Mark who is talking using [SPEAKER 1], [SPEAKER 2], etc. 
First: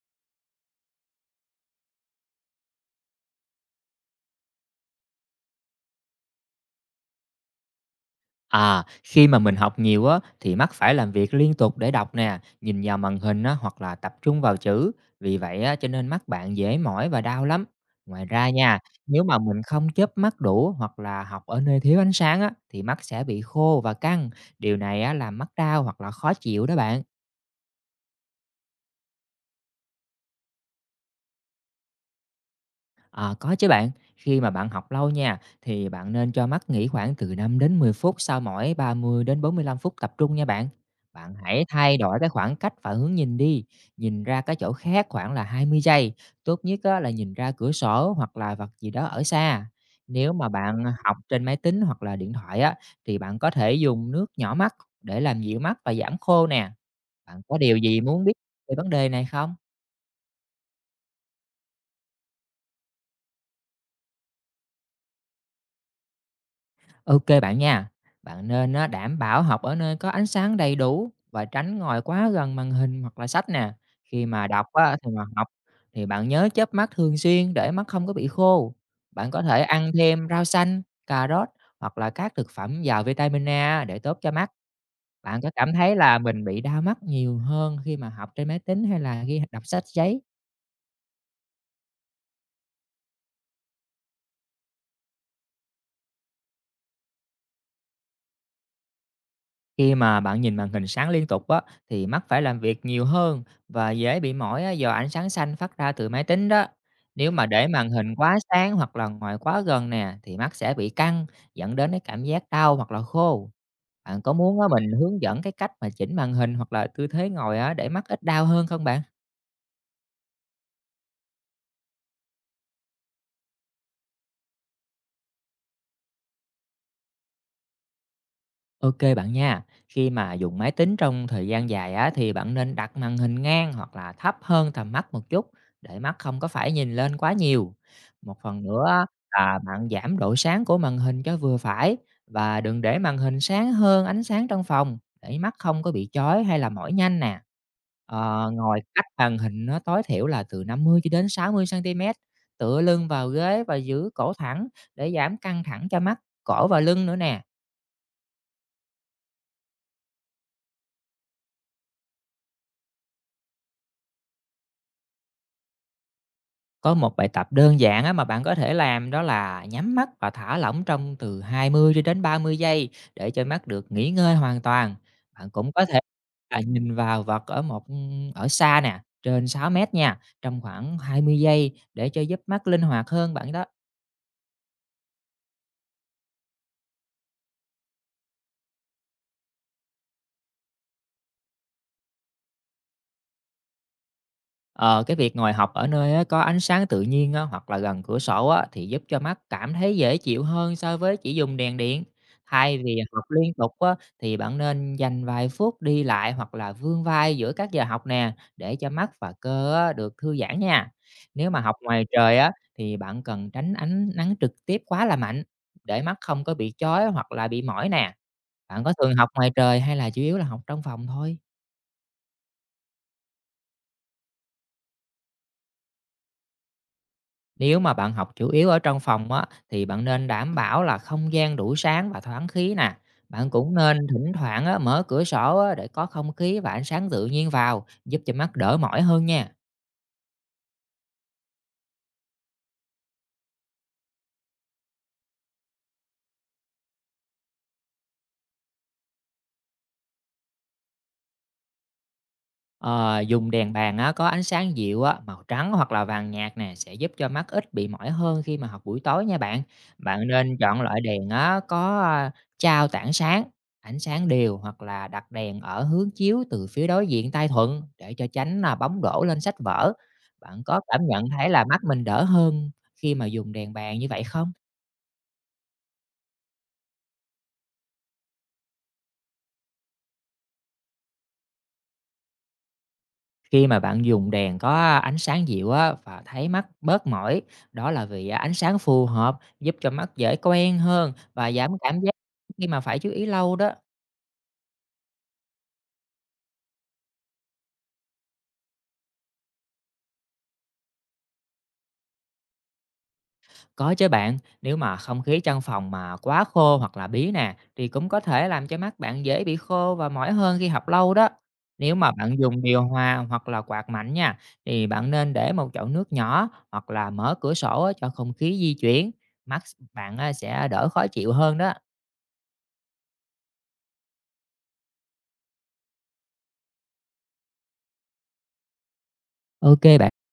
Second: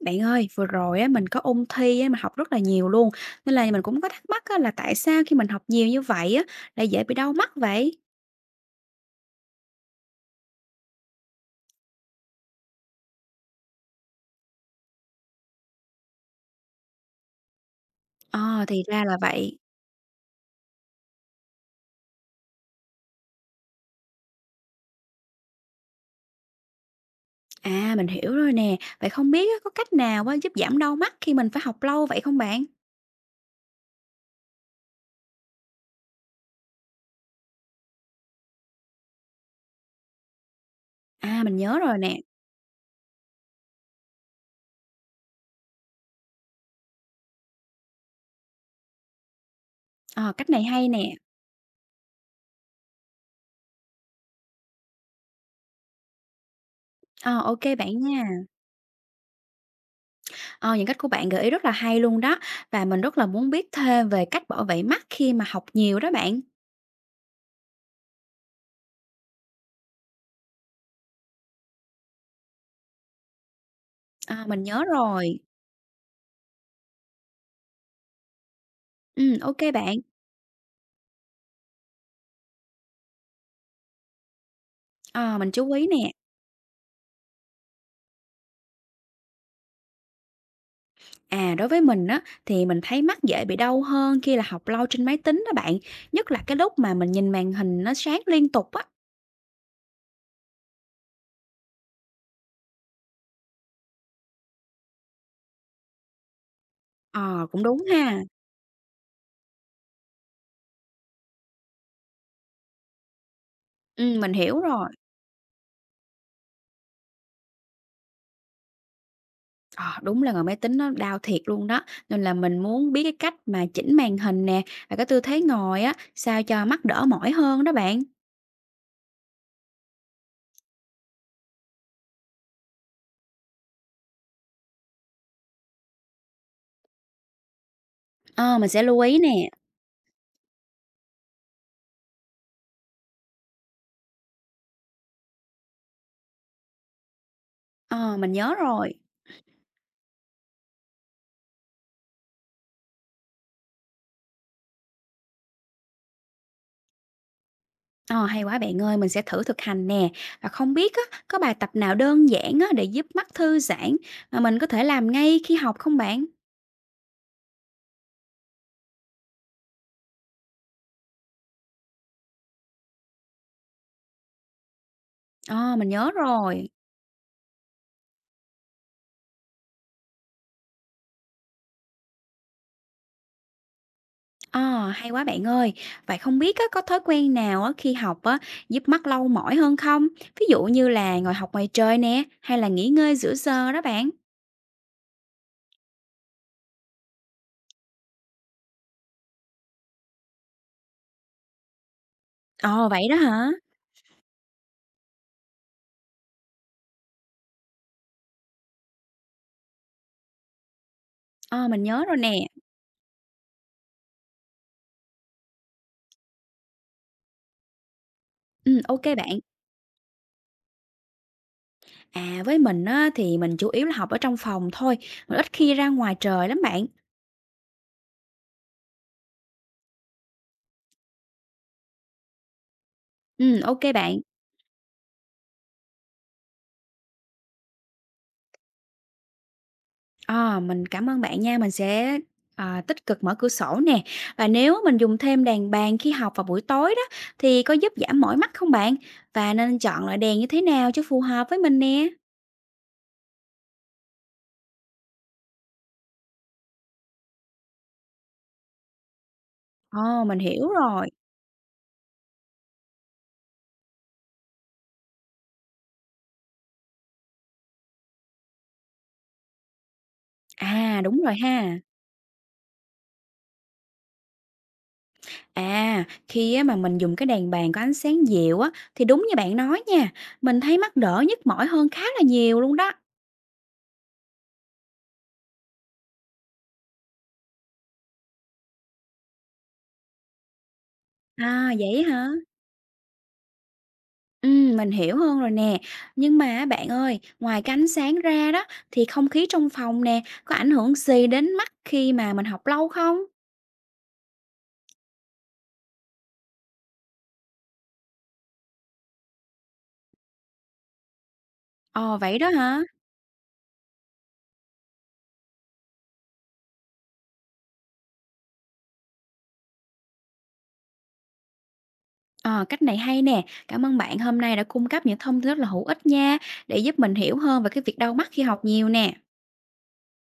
[SPEAKER 1] Bạn ơi, vừa rồi á, mình có ôn thi á, mình học rất là nhiều luôn, nên là mình cũng có thắc mắc á, là tại sao khi mình học nhiều như vậy á, lại dễ bị đau mắt vậy?
[SPEAKER 2] À, khi mà mình học nhiều á thì mắt phải làm việc liên tục để đọc nè, nhìn vào màn hình á hoặc là tập trung vào chữ. Vì vậy á cho nên mắt bạn dễ mỏi và đau lắm. Ngoài ra
[SPEAKER 1] Ờ,
[SPEAKER 2] nha,
[SPEAKER 1] thì ra là
[SPEAKER 2] nếu mà
[SPEAKER 1] vậy.
[SPEAKER 2] mình không chớp mắt đủ hoặc là học ở nơi thiếu ánh sáng á thì mắt sẽ bị khô và căng. Điều này á làm mắt đau hoặc là khó chịu đó bạn.
[SPEAKER 1] À, mình hiểu rồi nè. Vậy không biết á, có cách nào á, giúp giảm đau mắt khi mình phải học lâu vậy không bạn?
[SPEAKER 2] Ờ, có chứ bạn. Khi mà bạn học lâu nha, thì bạn nên cho mắt nghỉ khoảng từ 5 đến 10 phút sau mỗi 30 đến 45 phút tập trung nha bạn. Bạn
[SPEAKER 1] À, mình
[SPEAKER 2] hãy
[SPEAKER 1] nhớ
[SPEAKER 2] thay
[SPEAKER 1] rồi nè.
[SPEAKER 2] đổi cái khoảng cách và hướng nhìn đi, nhìn ra cái chỗ khác khoảng là 20 giây, tốt nhất á, là nhìn ra cửa sổ hoặc là vật gì đó ở xa. Nếu
[SPEAKER 1] Ờ,
[SPEAKER 2] mà
[SPEAKER 1] cách này
[SPEAKER 2] bạn
[SPEAKER 1] hay nè.
[SPEAKER 2] học trên máy tính hoặc là điện thoại á, thì bạn có thể dùng nước nhỏ mắt để làm dịu mắt và giảm khô nè.
[SPEAKER 1] Ờ,
[SPEAKER 2] Bạn có
[SPEAKER 1] ok
[SPEAKER 2] điều gì
[SPEAKER 1] bạn
[SPEAKER 2] muốn biết
[SPEAKER 1] nha.
[SPEAKER 2] về vấn đề này không?
[SPEAKER 1] Ờ, những cách của bạn gợi ý rất là hay luôn đó. Và mình rất là muốn biết thêm về cách bảo vệ mắt khi mà học nhiều đó bạn.
[SPEAKER 2] OK bạn nha. Bạn nên á, đảm bảo học ở nơi có ánh sáng đầy đủ và tránh ngồi quá gần màn hình hoặc là sách nè. Khi
[SPEAKER 1] Ờ,
[SPEAKER 2] mà
[SPEAKER 1] mình
[SPEAKER 2] đọc
[SPEAKER 1] nhớ
[SPEAKER 2] á, thì mà
[SPEAKER 1] rồi.
[SPEAKER 2] học thì bạn nhớ chớp mắt thường xuyên để mắt không có bị khô.
[SPEAKER 1] Ừ,
[SPEAKER 2] Bạn có
[SPEAKER 1] ok
[SPEAKER 2] thể ăn
[SPEAKER 1] bạn.
[SPEAKER 2] thêm rau xanh, cà rốt hoặc là các thực phẩm giàu vitamin A để tốt cho mắt.
[SPEAKER 1] Ờ,
[SPEAKER 2] Bạn có
[SPEAKER 1] mình chú
[SPEAKER 2] cảm
[SPEAKER 1] ý
[SPEAKER 2] thấy
[SPEAKER 1] nè.
[SPEAKER 2] là mình bị đau mắt nhiều hơn khi mà học trên máy tính hay là khi đọc sách giấy?
[SPEAKER 1] À, đối với mình á, thì mình thấy mắt dễ bị đau hơn khi là học lâu trên máy tính đó bạn, nhất là cái lúc mà mình nhìn màn hình nó sáng liên tục á.
[SPEAKER 2] Khi mà bạn nhìn màn hình sáng liên tục á, thì mắt phải làm việc nhiều hơn và dễ bị mỏi á, do ánh sáng xanh phát ra từ máy tính đó. Nếu mà
[SPEAKER 1] Ờ, cũng
[SPEAKER 2] để
[SPEAKER 1] đúng
[SPEAKER 2] màn hình
[SPEAKER 1] ha.
[SPEAKER 2] quá sáng hoặc là ngồi quá gần nè thì mắt sẽ bị căng, dẫn đến cái cảm giác đau hoặc là khô. Bạn có
[SPEAKER 1] Mình
[SPEAKER 2] muốn
[SPEAKER 1] hiểu
[SPEAKER 2] á,
[SPEAKER 1] rồi.
[SPEAKER 2] mình hướng dẫn cái cách mà chỉnh màn hình hoặc là tư thế ngồi á, để mắt ít đau hơn không bạn?
[SPEAKER 1] Ờ, đúng là ngồi máy tính nó đau thiệt luôn đó, nên là mình muốn biết cái cách mà chỉnh màn hình nè, và cái tư thế ngồi á, sao cho mắt đỡ mỏi hơn đó bạn.
[SPEAKER 2] OK bạn nha. Khi mà dùng máy tính trong thời gian dài á, thì bạn nên đặt màn hình ngang hoặc là thấp hơn tầm mắt một chút để mắt không có phải nhìn lên quá nhiều. Một
[SPEAKER 1] Ờ,
[SPEAKER 2] phần
[SPEAKER 1] mình sẽ
[SPEAKER 2] nữa
[SPEAKER 1] lưu
[SPEAKER 2] á,
[SPEAKER 1] ý nè.
[SPEAKER 2] là bạn giảm độ sáng của màn hình cho vừa phải và đừng để màn hình sáng hơn ánh sáng trong phòng để mắt không có bị chói hay là mỏi nhanh nè.
[SPEAKER 1] Ờ, mình
[SPEAKER 2] Ờ,
[SPEAKER 1] nhớ
[SPEAKER 2] ngồi
[SPEAKER 1] rồi.
[SPEAKER 2] cách màn hình nó tối thiểu là từ 50 cho đến 60 xăng-ti-mét, tựa lưng vào ghế và giữ cổ thẳng để giảm căng thẳng cho mắt, cổ và lưng nữa nè.
[SPEAKER 1] Ờ, hay quá bạn ơi, mình sẽ thử thực hành nè. Và không biết á, có bài tập nào đơn giản á, để giúp mắt thư giãn mà mình có thể làm ngay khi học không bạn?
[SPEAKER 2] Có một bài tập đơn giản á mà bạn có thể làm đó là nhắm mắt và thả lỏng trong từ 20 cho đến 30 giây để cho mắt được nghỉ ngơi hoàn toàn. Bạn cũng
[SPEAKER 1] Ờ,
[SPEAKER 2] có
[SPEAKER 1] mình
[SPEAKER 2] thể
[SPEAKER 1] nhớ
[SPEAKER 2] là
[SPEAKER 1] rồi.
[SPEAKER 2] nhìn vào vật ở một ở xa nè, trên 6 mét nha, trong khoảng 20 giây để cho giúp mắt linh hoạt hơn bạn đó.
[SPEAKER 1] Ờ, hay quá bạn ơi. Vậy không biết á, có thói quen nào á, khi học á, giúp mắt lâu mỏi hơn không? Ví dụ như là ngồi học ngoài trời nè, hay là nghỉ ngơi giữa giờ đó bạn.
[SPEAKER 2] Ờ, cái việc ngồi học ở nơi á, có ánh sáng tự nhiên á, hoặc là gần cửa sổ á, thì giúp cho mắt cảm thấy dễ chịu hơn so với chỉ dùng đèn điện. Thay
[SPEAKER 1] Ờ,
[SPEAKER 2] vì
[SPEAKER 1] vậy đó
[SPEAKER 2] học
[SPEAKER 1] hả?
[SPEAKER 2] liên tục á, thì bạn nên dành vài phút đi lại hoặc là vươn vai giữa các giờ học nè để cho mắt và cơ á, được thư giãn nha. Nếu mà
[SPEAKER 1] Ờ,
[SPEAKER 2] học
[SPEAKER 1] mình nhớ
[SPEAKER 2] ngoài
[SPEAKER 1] rồi
[SPEAKER 2] trời
[SPEAKER 1] nè.
[SPEAKER 2] á, thì bạn cần tránh ánh nắng trực tiếp quá là mạnh để mắt không có bị chói hoặc là bị mỏi nè.
[SPEAKER 1] Ừ,
[SPEAKER 2] Bạn có
[SPEAKER 1] ok
[SPEAKER 2] thường học
[SPEAKER 1] bạn.
[SPEAKER 2] ngoài trời hay là chủ yếu là học trong phòng thôi?
[SPEAKER 1] À, với mình á, thì mình chủ yếu là học ở trong phòng thôi. Mình ít khi ra ngoài trời lắm bạn.
[SPEAKER 2] Nếu mà bạn học chủ yếu ở trong phòng á, thì bạn nên đảm bảo là không gian đủ sáng và thoáng khí nè. Bạn
[SPEAKER 1] Ừ,
[SPEAKER 2] cũng
[SPEAKER 1] ok
[SPEAKER 2] nên
[SPEAKER 1] bạn.
[SPEAKER 2] thỉnh thoảng á, mở cửa sổ á, để có không khí và ánh sáng tự nhiên vào, giúp cho mắt đỡ mỏi hơn nha.
[SPEAKER 1] Ờ, mình cảm ơn bạn nha, tích cực mở cửa sổ nè. Và nếu mình dùng thêm đèn bàn khi học vào buổi tối đó, thì có giúp giảm mỏi mắt không bạn? Và nên chọn loại đèn như thế nào cho phù hợp với mình nè?
[SPEAKER 2] Ờ, dùng đèn bàn á, có ánh sáng dịu á, màu trắng hoặc là vàng nhạt nè sẽ giúp cho mắt ít bị mỏi hơn khi mà học buổi tối nha bạn.
[SPEAKER 1] Ồ,
[SPEAKER 2] Bạn
[SPEAKER 1] mình
[SPEAKER 2] nên
[SPEAKER 1] hiểu
[SPEAKER 2] chọn loại
[SPEAKER 1] rồi.
[SPEAKER 2] đèn á, có chao tảng sáng, ánh sáng đều hoặc là đặt đèn ở hướng chiếu từ phía đối diện tay thuận để cho tránh là bóng đổ lên sách vở. Bạn có cảm
[SPEAKER 1] À, đúng
[SPEAKER 2] nhận
[SPEAKER 1] rồi
[SPEAKER 2] thấy là
[SPEAKER 1] ha.
[SPEAKER 2] mắt mình đỡ hơn khi mà dùng đèn bàn như vậy không?
[SPEAKER 1] Khi mà mình dùng cái đèn bàn có ánh sáng dịu á, thì đúng như bạn nói nha, mình thấy mắt đỡ nhức mỏi hơn khá là nhiều luôn đó.
[SPEAKER 2] Khi mà bạn dùng đèn có ánh sáng dịu á và thấy mắt bớt mỏi, đó là vì ánh sáng phù hợp giúp cho mắt dễ quen hơn và giảm
[SPEAKER 1] À,
[SPEAKER 2] cảm
[SPEAKER 1] vậy
[SPEAKER 2] giác
[SPEAKER 1] hả?
[SPEAKER 2] khi mà phải chú ý lâu đó.
[SPEAKER 1] Mình hiểu hơn rồi nè. Nhưng mà á bạn ơi, ngoài cái ánh sáng ra đó, thì không khí trong phòng nè, có ảnh hưởng gì đến mắt khi mà mình học lâu không?
[SPEAKER 2] Có chứ bạn, nếu mà không khí trong phòng mà quá khô hoặc là bí nè thì cũng có thể làm cho mắt bạn dễ bị khô và mỏi hơn khi học lâu đó. Nếu mà
[SPEAKER 1] Ồ,
[SPEAKER 2] bạn
[SPEAKER 1] vậy đó
[SPEAKER 2] dùng
[SPEAKER 1] hả?
[SPEAKER 2] điều hòa hoặc là quạt mạnh nha thì bạn nên để một chậu nước nhỏ hoặc là mở cửa sổ á, cho không khí di chuyển, mắt bạn á, sẽ đỡ khó chịu hơn đó.
[SPEAKER 1] Ờ, cách này hay nè. Cảm ơn bạn hôm nay đã cung cấp những thông tin rất là hữu ích nha, để giúp mình hiểu hơn về cái việc đau mắt khi học nhiều nè.
[SPEAKER 2] OK bạn.